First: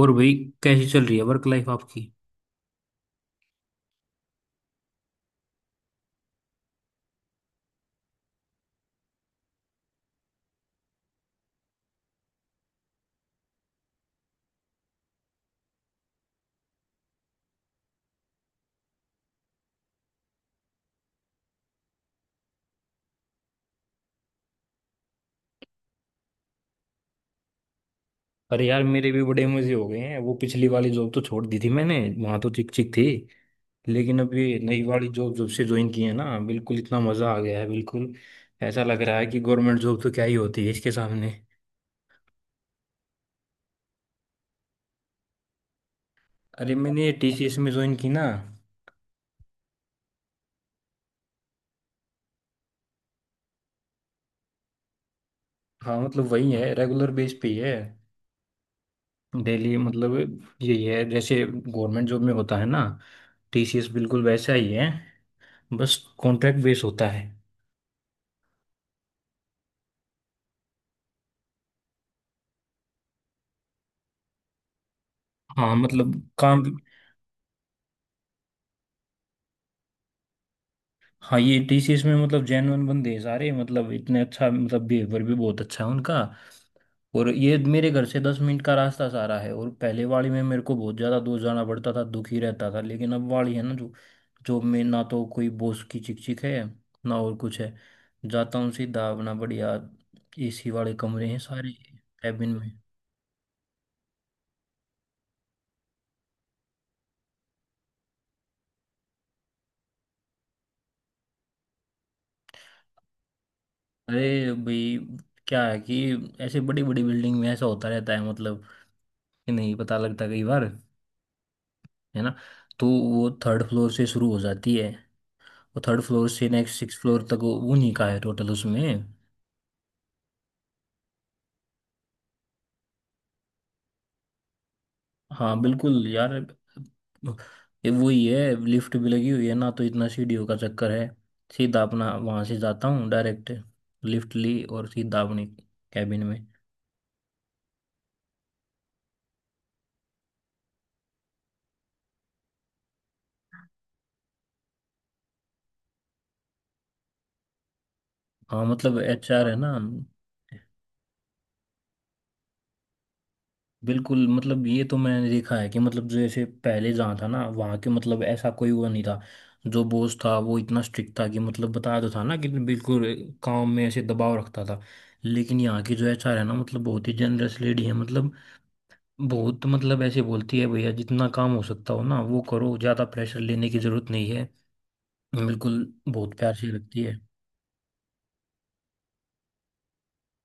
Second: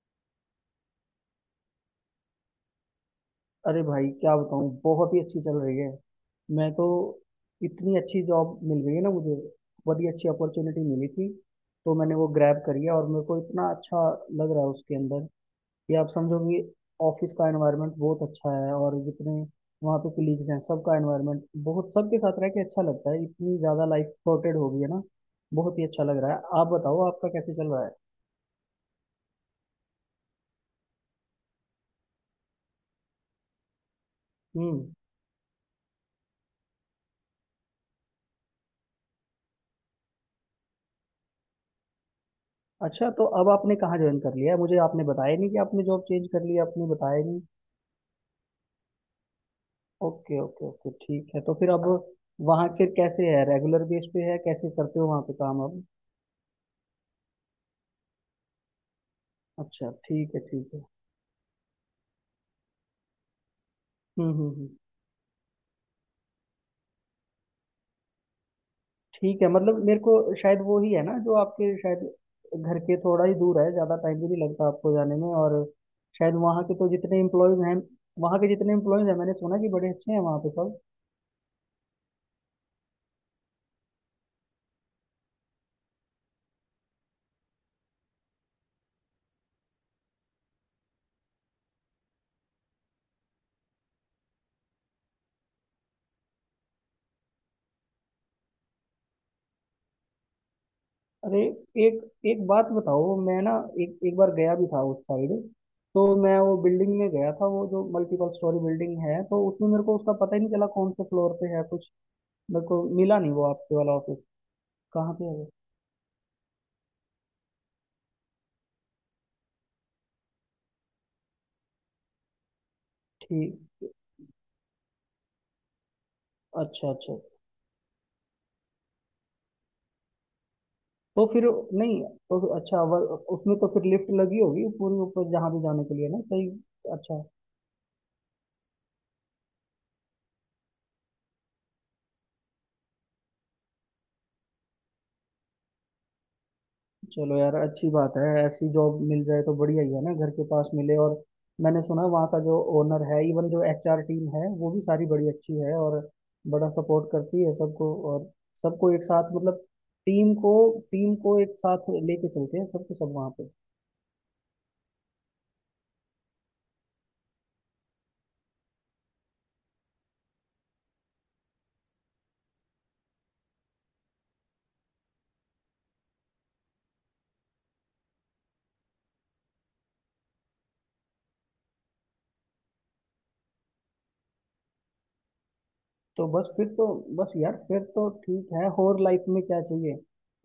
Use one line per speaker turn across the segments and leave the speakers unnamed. और भाई, कैसी चल रही है वर्क लाइफ आपकी?
अरे भाई क्या बताऊँ, बहुत ही अच्छी चल रही है। मैं तो इतनी अच्छी जॉब मिल गई है ना मुझे। बहुत ही अच्छी अपॉर्चुनिटी मिली थी तो मैंने वो ग्रैब करी है और मेरे को इतना अच्छा लग रहा है उसके अंदर कि आप समझो कि ऑफिस का एनवायरनमेंट बहुत अच्छा है और जितने वहाँ पे कलीग्स हैं सबका एनवायरनमेंट बहुत, सबके साथ रह के अच्छा लगता है। इतनी ज़्यादा लाइफ सॉर्टेड हो गई है ना। बहुत ही अच्छा लग रहा है। आप बताओ, आपका कैसे चल रहा है?
अरे यार, मेरे भी बड़े मजे हो गए हैं। वो पिछली वाली जॉब तो छोड़ दी थी मैंने, वहां तो चिक चिक थी। लेकिन अब ये नई
हम्म।
वाली जॉब जब से ज्वाइन की है ना, बिल्कुल इतना मजा आ गया है। बिल्कुल ऐसा लग रहा है कि गवर्नमेंट जॉब तो क्या ही होती है इसके सामने।
अच्छा, तो अब आपने कहाँ ज्वाइन कर लिया है? मुझे आपने बताया नहीं कि आपने जॉब चेंज कर ली है,
अरे,
आपने
मैंने
बताया नहीं।
टीसीएस में ज्वाइन की ना।
ओके ओके ओके, ठीक है। तो फिर अब वहाँ के कैसे है? रेगुलर बेस पे है? कैसे करते हो वहाँ पे काम अब?
हाँ मतलब, वही है, रेगुलर बेस पे ही है। डेली
अच्छा
मतलब
ठीक है ठीक है।
यही है, जैसे गवर्नमेंट जॉब में होता है ना। टीसीएस बिल्कुल वैसा
हम्म।
ही है। बस कॉन्ट्रैक्ट बेस होता है।
ठीक है। मतलब मेरे को शायद वो ही है ना जो आपके, शायद घर के थोड़ा ही दूर है, ज़्यादा टाइम भी नहीं लगता आपको जाने में। और
हाँ मतलब
शायद
काम।
वहाँ के जितने एम्प्लॉयज़ हैं, मैंने सुना कि बड़े अच्छे हैं वहाँ पे सब।
हाँ, ये टीसीएस में मतलब जेन्युइन बंदे हैं सारे, मतलब इतने अच्छा, मतलब बिहेवियर भी बहुत अच्छा है उनका। और ये मेरे घर से 10 मिनट का रास्ता सारा है। और पहले वाली में मेरे को बहुत ज़्यादा दूर जाना पड़ता था, दुखी रहता था। लेकिन अब वाली है ना, जो जॉब, में ना तो कोई बॉस की चिक चिक है, ना और कुछ है। जाता हूँ सीधा अपना, बढ़िया एसी वाले कमरे हैं
अरे
सारे,
एक एक
कैबिन
बात
में।
बताओ, मैं ना एक एक बार गया भी था उस साइड। तो मैं वो बिल्डिंग में गया था, वो जो मल्टीपल स्टोरी बिल्डिंग है, तो उसमें मेरे को उसका पता ही नहीं चला कौन से फ्लोर पे है कुछ। मेरे को मिला नहीं वो आपके वाला ऑफिस।
अरे भाई,
कहाँ पे है वो?
क्या है कि ऐसे बड़ी बड़ी बिल्डिंग में ऐसा होता रहता है मतलब, कि नहीं पता लगता कई बार, है ना। तो वो
ठीक।
थर्ड फ्लोर से शुरू हो जाती है। वो थर्ड फ्लोर से नेक्स्ट
अच्छा
सिक्स
अच्छा।
फ्लोर तक वो नहीं का है टोटल उसमें।
तो फिर नहीं। तो अच्छा उसमें तो फिर लिफ्ट लगी होगी पूरी, ऊपर जहाँ
हाँ
भी जाने
बिल्कुल
के लिए ना
यार,
सही? अच्छा।
ये वही है। लिफ्ट भी लगी हुई है ना, तो इतना सीढ़ियों का चक्कर है। सीधा अपना वहां से जाता हूँ डायरेक्ट। लिफ्ट ली और सीधा अपने कैबिन में।
चलो यार, अच्छी बात है। ऐसी जॉब मिल जाए तो बढ़िया ही है ना, घर के पास मिले। और मैंने सुना वहाँ का जो ओनर है, इवन जो एचआर टीम है, वो भी सारी बड़ी अच्छी है और बड़ा सपोर्ट करती है सबको, और
हाँ
सबको
मतलब,
एक साथ
एचआर है
मतलब
ना।
टीम को टीम को एक साथ लेके चलते हैं सबके सब वहाँ पे।
बिल्कुल मतलब, ये तो मैंने देखा है कि मतलब जैसे पहले जहाँ था ना वहाँ के, मतलब ऐसा कोई वो नहीं था। जो बॉस था वो इतना स्ट्रिक्ट था कि, मतलब बताया तो था ना कि बिल्कुल, काम में ऐसे दबाव रखता था। लेकिन यहाँ की जो एचआर है ना, मतलब बहुत ही जनरस लेडी है। मतलब बहुत, मतलब ऐसे बोलती है, भैया जितना काम हो सकता हो ना वो करो, ज़्यादा प्रेशर लेने की ज़रूरत नहीं है बिल्कुल।
तो
बहुत
बस
प्यार
फिर
से
तो,
रखती है।
बस यार फिर तो ठीक है। और लाइफ में क्या चाहिए?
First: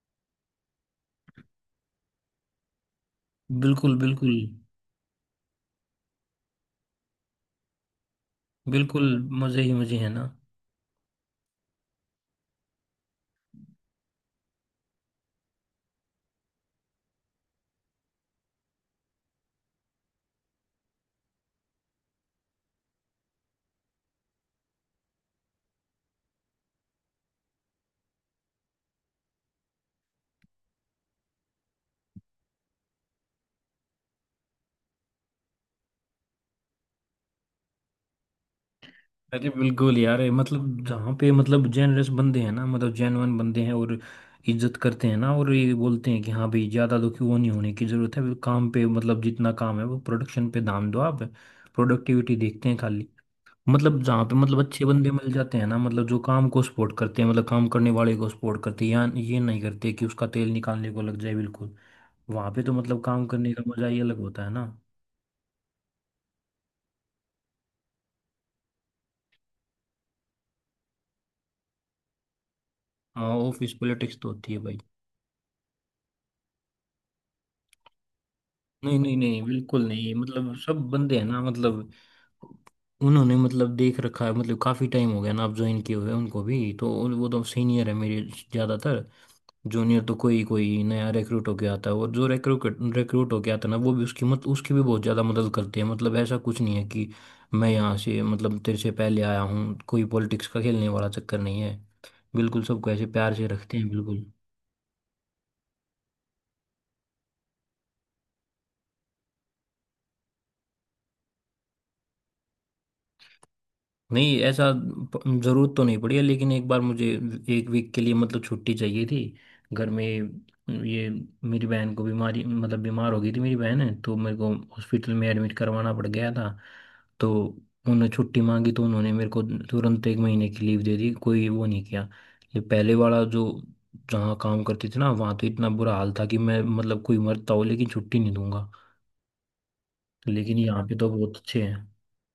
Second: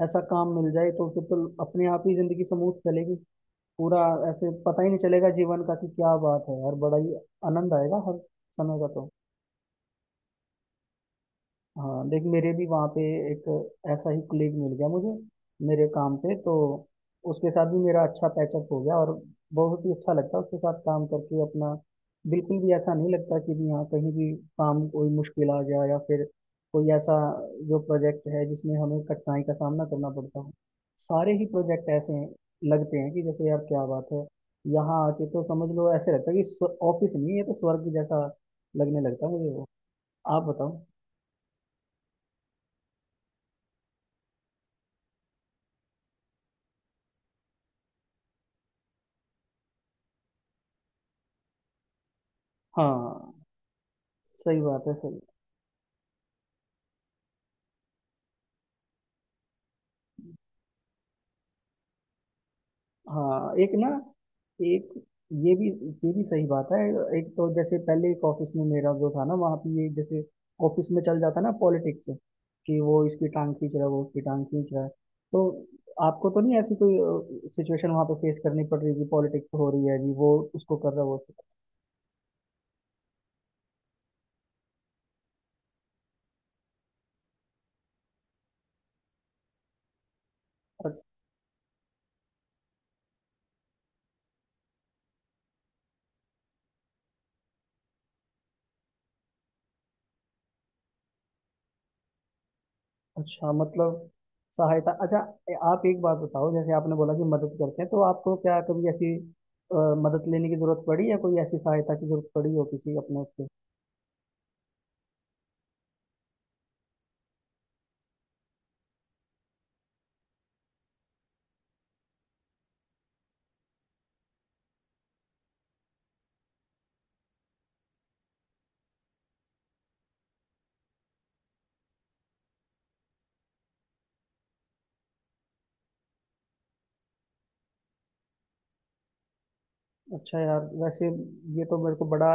ऐसा काम मिल जाए तो फिर तो अपने आप ही जिंदगी स्मूथ चलेगी
बिल्कुल,
पूरा।
बिल्कुल,
ऐसे पता ही नहीं चलेगा जीवन का कि क्या बात है यार। बड़ा ही आनंद आएगा हर समय का
बिल्कुल
तो।
मज़े ही मज़े है ना।
हाँ देख, मेरे भी वहाँ पे एक ऐसा ही कलीग मिल गया मुझे मेरे काम पे। तो उसके साथ भी मेरा अच्छा पैचअप हो गया और बहुत ही अच्छा लगता है उसके साथ काम करके अपना। बिल्कुल भी ऐसा नहीं लगता कि भी हाँ कहीं भी काम कोई मुश्किल आ गया या फिर कोई ऐसा जो प्रोजेक्ट है जिसमें हमें कठिनाई का सामना करना पड़ता हो। सारे ही प्रोजेक्ट ऐसे हैं, लगते हैं कि जैसे यार क्या बात है। यहाँ आके तो समझ लो ऐसे लगता है कि ऑफिस नहीं है ये तो, स्वर्ग जैसा लगने लगता है
अरे
मुझे वो।
बिल्कुल यार, ये
आप बताओ।
मतलब जहाँ पे, मतलब जेनरस बंदे हैं ना, मतलब जेनवन बंदे हैं। और इज्जत करते हैं ना। और ये बोलते हैं कि हाँ भाई, ज़्यादा दुखी वो नहीं होने की ज़रूरत है काम पे। मतलब जितना काम है वो, प्रोडक्शन पे ध्यान दो आप। प्रोडक्टिविटी देखते हैं खाली।
हाँ
मतलब जहाँ पे,
सही
मतलब अच्छे
बात है
बंदे
सही।
मिल जाते हैं ना, मतलब जो काम को सपोर्ट करते हैं, मतलब काम करने वाले को सपोर्ट करते हैं। या ये नहीं करते कि उसका तेल निकालने को लग जाए बिल्कुल। वहाँ पे तो मतलब काम करने
हाँ
का
एक
मजा
ना,
ही अलग होता है ना।
एक ये भी ये भी सही बात है। एक तो जैसे पहले एक ऑफिस में मेरा जो था ना, वहाँ पे ये जैसे ऑफिस में चल जाता ना पॉलिटिक्स, कि वो इसकी
हाँ,
टांग
ऑफिस
खींच रहा है, वो
पॉलिटिक्स
उसकी
तो
टांग
होती है
खींच
भाई।
रहा है। तो आपको तो नहीं ऐसी कोई सिचुएशन वहाँ पे फेस करनी पड़ रही
नहीं,
कि
नहीं, नहीं,
पॉलिटिक्स हो
बिल्कुल
रही है
नहीं।
जी, वो
मतलब
उसको
सब
कर रहा है वो
बंदे हैं
उसको
ना,
कर
मतलब उन्होंने मतलब देख रखा है। मतलब काफी टाइम हो गया ना, अब ज्वाइन किए हुए उनको भी। तो वो तो सीनियर है मेरे, ज्यादातर। जूनियर तो कोई कोई
रहा है?
नया रिक्रूट होके आता है। और जो रिक्रूट रिक्रूट होके आता है ना, वो भी उसकी मत उसकी भी बहुत ज्यादा मदद करते हैं। मतलब ऐसा कुछ नहीं है कि मैं यहाँ से मतलब तेरे से पहले आया हूँ, कोई पॉलिटिक्स का खेलने वाला चक्कर नहीं है। बिल्कुल सबको ऐसे प्यार से
अच्छा
रखते हैं
मतलब
बिल्कुल।
सहायता, अच्छा। आप एक बात बताओ, जैसे आपने बोला कि मदद करते हैं, तो आपको क्या कभी ऐसी अ, मदद लेने की जरूरत पड़ी या कोई ऐसी सहायता की जरूरत पड़ी हो किसी अपने उससे?
नहीं, ऐसा जरूरत तो नहीं पड़ी है। लेकिन एक बार मुझे 1 वीक के लिए मतलब छुट्टी चाहिए थी, घर में ये, मेरी बहन को बीमारी, मतलब बीमार हो गई थी मेरी बहन है, तो मेरे को हॉस्पिटल में एडमिट करवाना पड़ गया था। तो उन्होंने छुट्टी मांगी तो उन्होंने मेरे को तुरंत 1 महीने की लीव दे दी, कोई वो नहीं किया। ये पहले वाला जो, जहाँ काम करती थी ना, वहाँ तो इतना बुरा हाल था कि मैं, मतलब कोई मरता हो लेकिन छुट्टी नहीं दूंगा।
अच्छा
लेकिन
यार,
यहाँ पे
वैसे
तो बहुत अच्छे
ये
हैं।
तो मेरे को बड़ा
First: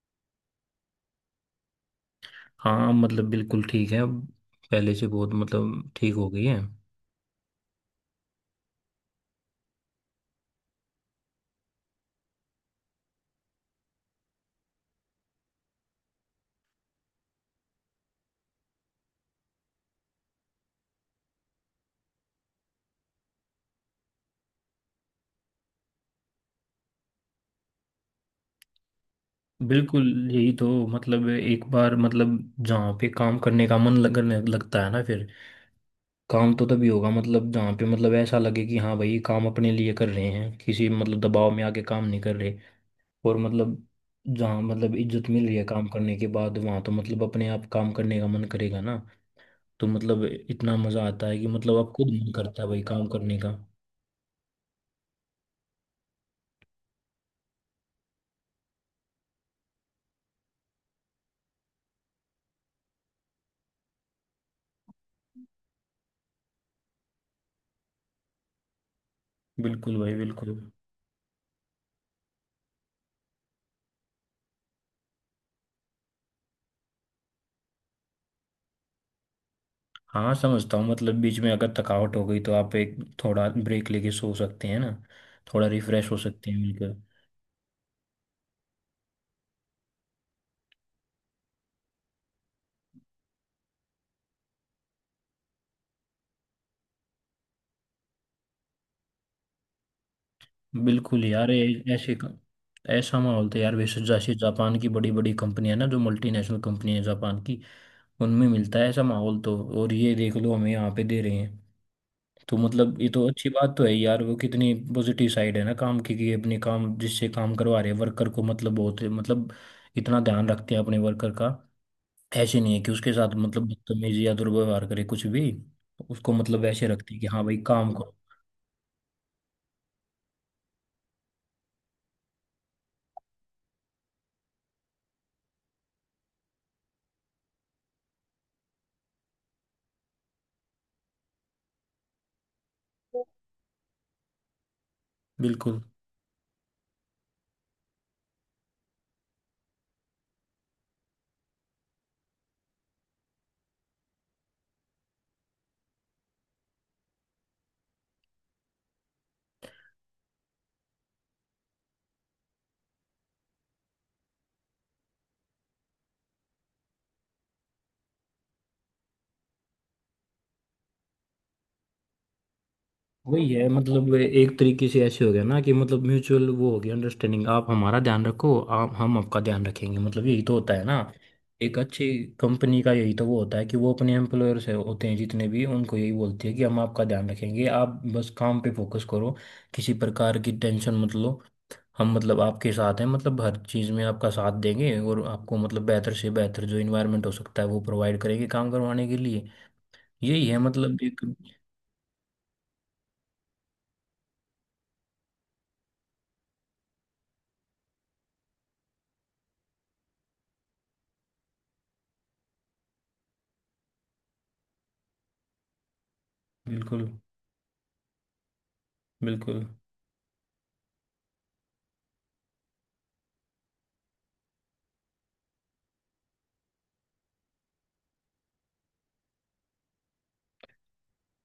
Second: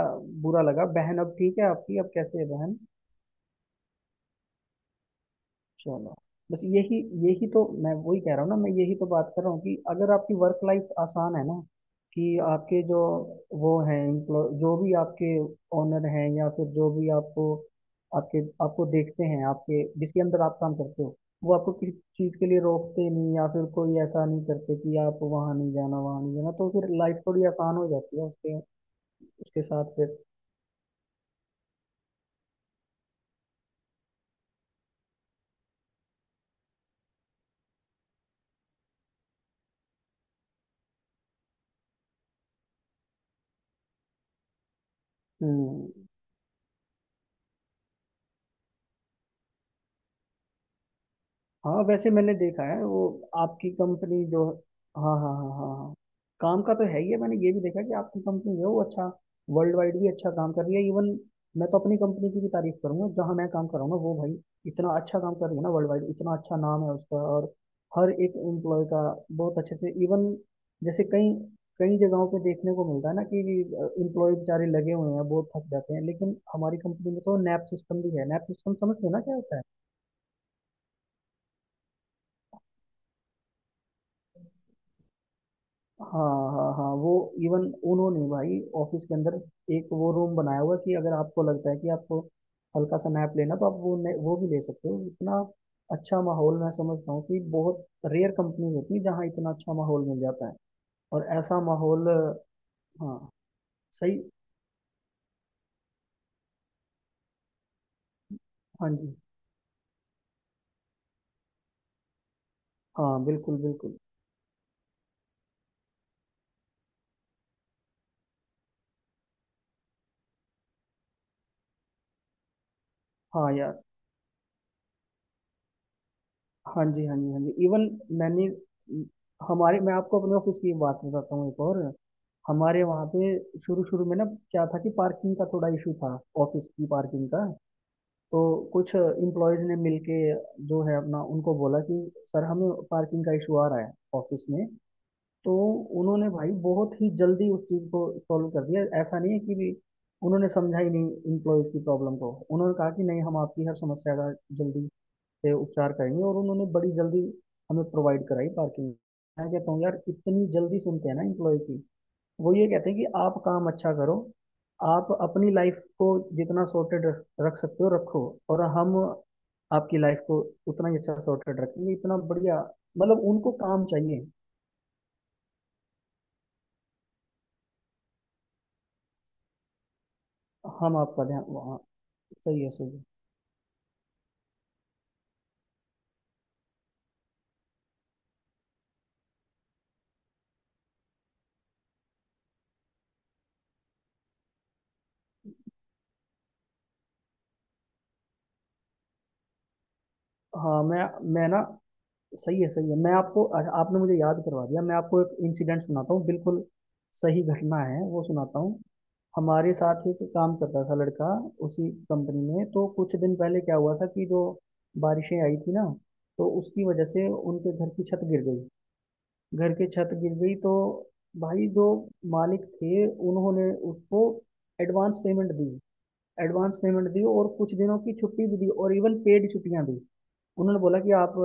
बुरा लगा। बहन अब ठीक है आपकी? अब कैसे है बहन?
हाँ मतलब बिल्कुल ठीक है अब, पहले से बहुत मतलब ठीक
चलो।
हो गई है।
बस यही यही तो मैं वही कह रहा हूँ ना, मैं यही तो बात कर रहा हूँ कि अगर आपकी वर्क लाइफ आसान है ना, कि आपके जो वो हैं एम्प्लॉय जो भी आपके ओनर हैं, या फिर जो भी आपको आपके आपको देखते हैं, आपके जिसके अंदर आप काम करते हो, वो आपको किसी चीज़ के लिए रोकते नहीं या फिर कोई ऐसा नहीं करते कि आप वहाँ नहीं जाना वहाँ नहीं जाना, तो फिर लाइफ थोड़ी आसान हो जाती है उसके उसके साथ
बिल्कुल
फिर।
यही तो। मतलब एक बार मतलब जहाँ पे काम करने का मन करने लगता है ना, फिर काम तो तभी होगा। मतलब जहाँ पे मतलब ऐसा लगे कि हाँ भाई काम अपने लिए कर रहे हैं, किसी मतलब दबाव में आके काम नहीं कर रहे। और मतलब जहाँ मतलब इज्जत मिल रही है काम
हम्म।
करने के बाद, वहाँ तो मतलब अपने आप काम करने का मन करेगा ना। तो मतलब इतना मज़ा आता है कि
हाँ
मतलब आप खुद
वैसे
मन
मैंने
करता
देखा
है भाई
है वो
काम करने का।
आपकी कंपनी जो, हाँ हाँ हाँ हाँ हाँ, काम का तो है ही है। मैंने ये भी देखा कि आपकी कंपनी जो है वो अच्छा वर्ल्ड वाइड भी अच्छा काम कर रही है इवन। मैं तो अपनी कंपनी की भी तारीफ करूंगा, जहाँ मैं काम कर रहा हूँ ना वो, भाई इतना अच्छा काम कर रही है ना वर्ल्ड वाइड, इतना अच्छा नाम है उसका और हर एक एम्प्लॉय का बहुत अच्छे से
बिल्कुल भाई
इवन।
बिल्कुल।
जैसे कई कई जगहों पे देखने को मिलता है ना कि एम्प्लॉय बेचारे लगे हुए हैं, बहुत थक जाते हैं, लेकिन हमारी कंपनी में तो नैप सिस्टम भी है। नैप सिस्टम समझते हो ना क्या होता है?
हाँ समझता हूँ मतलब, बीच में अगर थकावट हो गई तो आप एक थोड़ा ब्रेक लेके सो सकते हैं ना, थोड़ा रिफ्रेश हो
हाँ
सकते हैं
हाँ हाँ।
बिल्कुल।
वो इवन उन्होंने भाई ऑफिस के अंदर एक वो रूम बनाया हुआ है कि अगर आपको लगता है कि आपको हल्का सा नैप लेना, तो आप वो भी ले सकते हो। इतना अच्छा माहौल, मैं समझता हूँ कि बहुत रेयर कंपनी होती है जहाँ इतना अच्छा माहौल मिल जाता है।
बिल्कुल
और
यार,
ऐसा माहौल,
ऐसा
हाँ
माहौल तो यार वैसे
सही,
जैसे जापान की बड़ी बड़ी कंपनियां ना, जो मल्टीनेशनल कंपनी है जापान की, उनमें मिलता है
हाँ
ऐसा
जी,
माहौल। तो और ये देख लो हमें यहाँ पे दे रहे हैं। तो मतलब ये
हाँ
तो अच्छी
बिल्कुल
बात तो है
बिल्कुल,
यार। वो कितनी पॉजिटिव साइड है ना काम की, कि अपने काम जिससे काम करवा रहे हैं वर्कर को, मतलब बहुत मतलब इतना ध्यान रखते हैं अपने वर्कर का। ऐसे नहीं है कि उसके साथ
हाँ
मतलब
यार,
बदतमीजी या दुर्व्यवहार करे कुछ भी। उसको मतलब
हाँ
ऐसे
जी
रखती
हाँ
है कि
जी हाँ
हाँ
जी
भाई
इवन,
काम करो
मैंने हमारे, मैं आपको अपने ऑफिस की बात बताता हूँ एक और। हमारे वहाँ पे शुरू शुरू में ना क्या था कि पार्किंग का थोड़ा इशू था, ऑफिस की पार्किंग का। तो कुछ इम्प्लॉयज ने मिलके जो है अपना उनको बोला कि सर हमें पार्किंग का इशू आ रहा है ऑफिस में। तो
बिल्कुल।
उन्होंने भाई बहुत ही जल्दी उस चीज़ को सॉल्व कर दिया। ऐसा नहीं है कि भी उन्होंने समझा ही नहीं इम्प्लॉयज की प्रॉब्लम को। उन्होंने कहा कि नहीं, हम आपकी हर समस्या का जल्दी से उपचार करेंगे, और उन्होंने बड़ी जल्दी हमें प्रोवाइड कराई पार्किंग। मैं कहता हूँ यार इतनी जल्दी सुनते हैं ना इम्प्लॉय की। वो ये कहते हैं कि आप काम अच्छा करो, आप अपनी लाइफ को जितना सॉर्टेड रख रख सकते हो रखो, और हम आपकी लाइफ को उतना ही अच्छा सॉर्टेड रखेंगे। इतना बढ़िया, मतलब
वही
उनको
है
काम
मतलब वे
चाहिए।
एक तरीके से ऐसे हो गया ना, कि मतलब म्यूचुअल वो हो गया अंडरस्टैंडिंग। आप हमारा ध्यान रखो, आप हम आपका ध्यान रखेंगे। मतलब यही तो होता है ना
हम आपका ध्यान
एक
वहाँ,
अच्छी
सही है
कंपनी का।
सही है।
यही तो वो होता है कि वो अपने एम्प्लॉयर से होते हैं जितने भी उनको, यही बोलती है कि हम आपका ध्यान रखेंगे, आप बस काम पे फोकस करो, किसी प्रकार की टेंशन मत लो। हम मतलब आपके साथ हैं, मतलब हर चीज़ में आपका साथ देंगे। और आपको मतलब बेहतर से बेहतर जो इन्वायरमेंट हो सकता है वो प्रोवाइड करेंगे काम करवाने के लिए। यही है
हाँ
मतलब
मैं
एक।
मैं ना, सही है सही है। मैं आपको अच्छा, आपने मुझे याद करवा दिया, मैं आपको एक इंसिडेंट सुनाता हूँ, बिल्कुल सही घटना है वो सुनाता हूँ। हमारे साथ ही एक काम करता था लड़का उसी कंपनी में। तो कुछ दिन पहले क्या हुआ था कि जो बारिशें आई थी ना, तो उसकी वजह
बिल्कुल
से उनके घर की छत गिर गई।
बिल्कुल।
घर की छत गिर गई तो भाई जो मालिक थे, उन्होंने उसको एडवांस पेमेंट दी, एडवांस पेमेंट दी, और कुछ दिनों की छुट्टी भी दी, और इवन पेड छुट्टियां दी। उन्होंने बोला कि आप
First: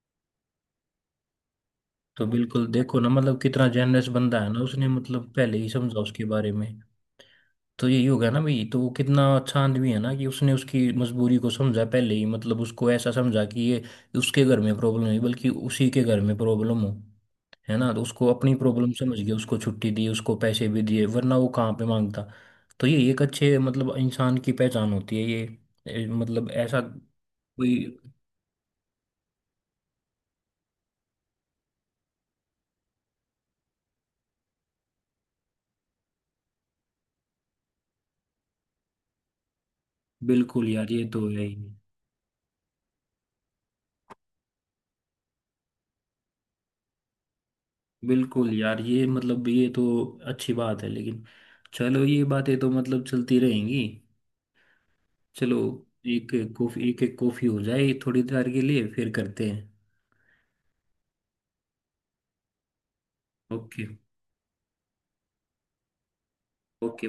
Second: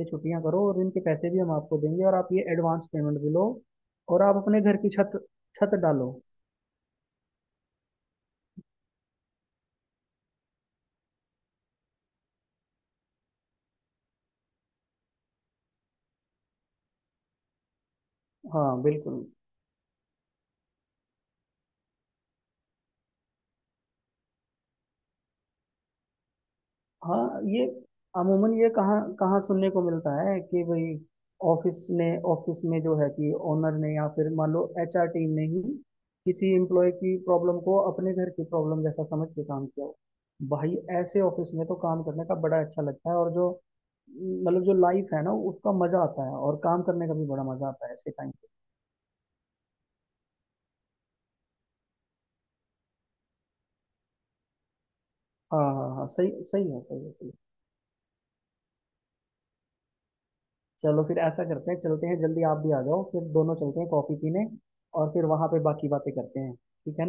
ये छुट्टियां करो और इनके पैसे भी हम आपको देंगे, और
तो
आप ये
बिल्कुल
एडवांस
देखो ना,
पेमेंट भी
मतलब
लो
कितना जेनरस
और आप
बंदा है ना,
अपने घर
उसने
की छत
मतलब पहले ही
छत
समझा
डालो।
उसके बारे में। तो यही हो गया ना भाई, तो वो कितना अच्छा आदमी है ना, कि उसने उसकी मजबूरी को समझा पहले ही। मतलब उसको ऐसा समझा कि ये उसके घर में प्रॉब्लम नहीं, बल्कि उसी के घर में प्रॉब्लम हो, है ना। तो उसको अपनी
हाँ
प्रॉब्लम समझ
बिल्कुल।
गया, उसको छुट्टी दी, उसको पैसे भी दिए, वरना वो कहाँ पे मांगता। तो ये एक अच्छे मतलब इंसान की पहचान होती है ये। मतलब ऐसा
हाँ, ये
कोई।
अमूमन ये कहाँ कहाँ सुनने को मिलता है कि भाई ऑफिस ने ऑफिस में जो है कि ओनर ने या फिर मान लो एचआर टीम ने ही किसी एम्प्लॉय की प्रॉब्लम को अपने घर की प्रॉब्लम जैसा समझ के काम किया हो।
बिल्कुल
भाई
यार ये
ऐसे
तो है
ऑफिस में
ही।
तो काम करने का बड़ा अच्छा लगता है, और जो मतलब जो लाइफ है ना उसका मजा आता है और काम करने का भी बड़ा मजा आता है ऐसे टाइम पे।
बिल्कुल यार ये मतलब ये तो अच्छी बात है, लेकिन चलो ये बातें तो मतलब चलती रहेंगी। चलो
हाँ हाँ हाँ, सही,
एक एक
सही है
कॉफी, एक
सही है
एक
सही है।
कॉफी हो जाए थोड़ी देर के लिए, फिर करते हैं।
चलो फिर ऐसा करते हैं, चलते हैं जल्दी, आप भी आ जाओ, फिर दोनों चलते
ओके
हैं कॉफी पीने और फिर वहां पे बाकी बातें करते हैं, ठीक
ओके।
है ना?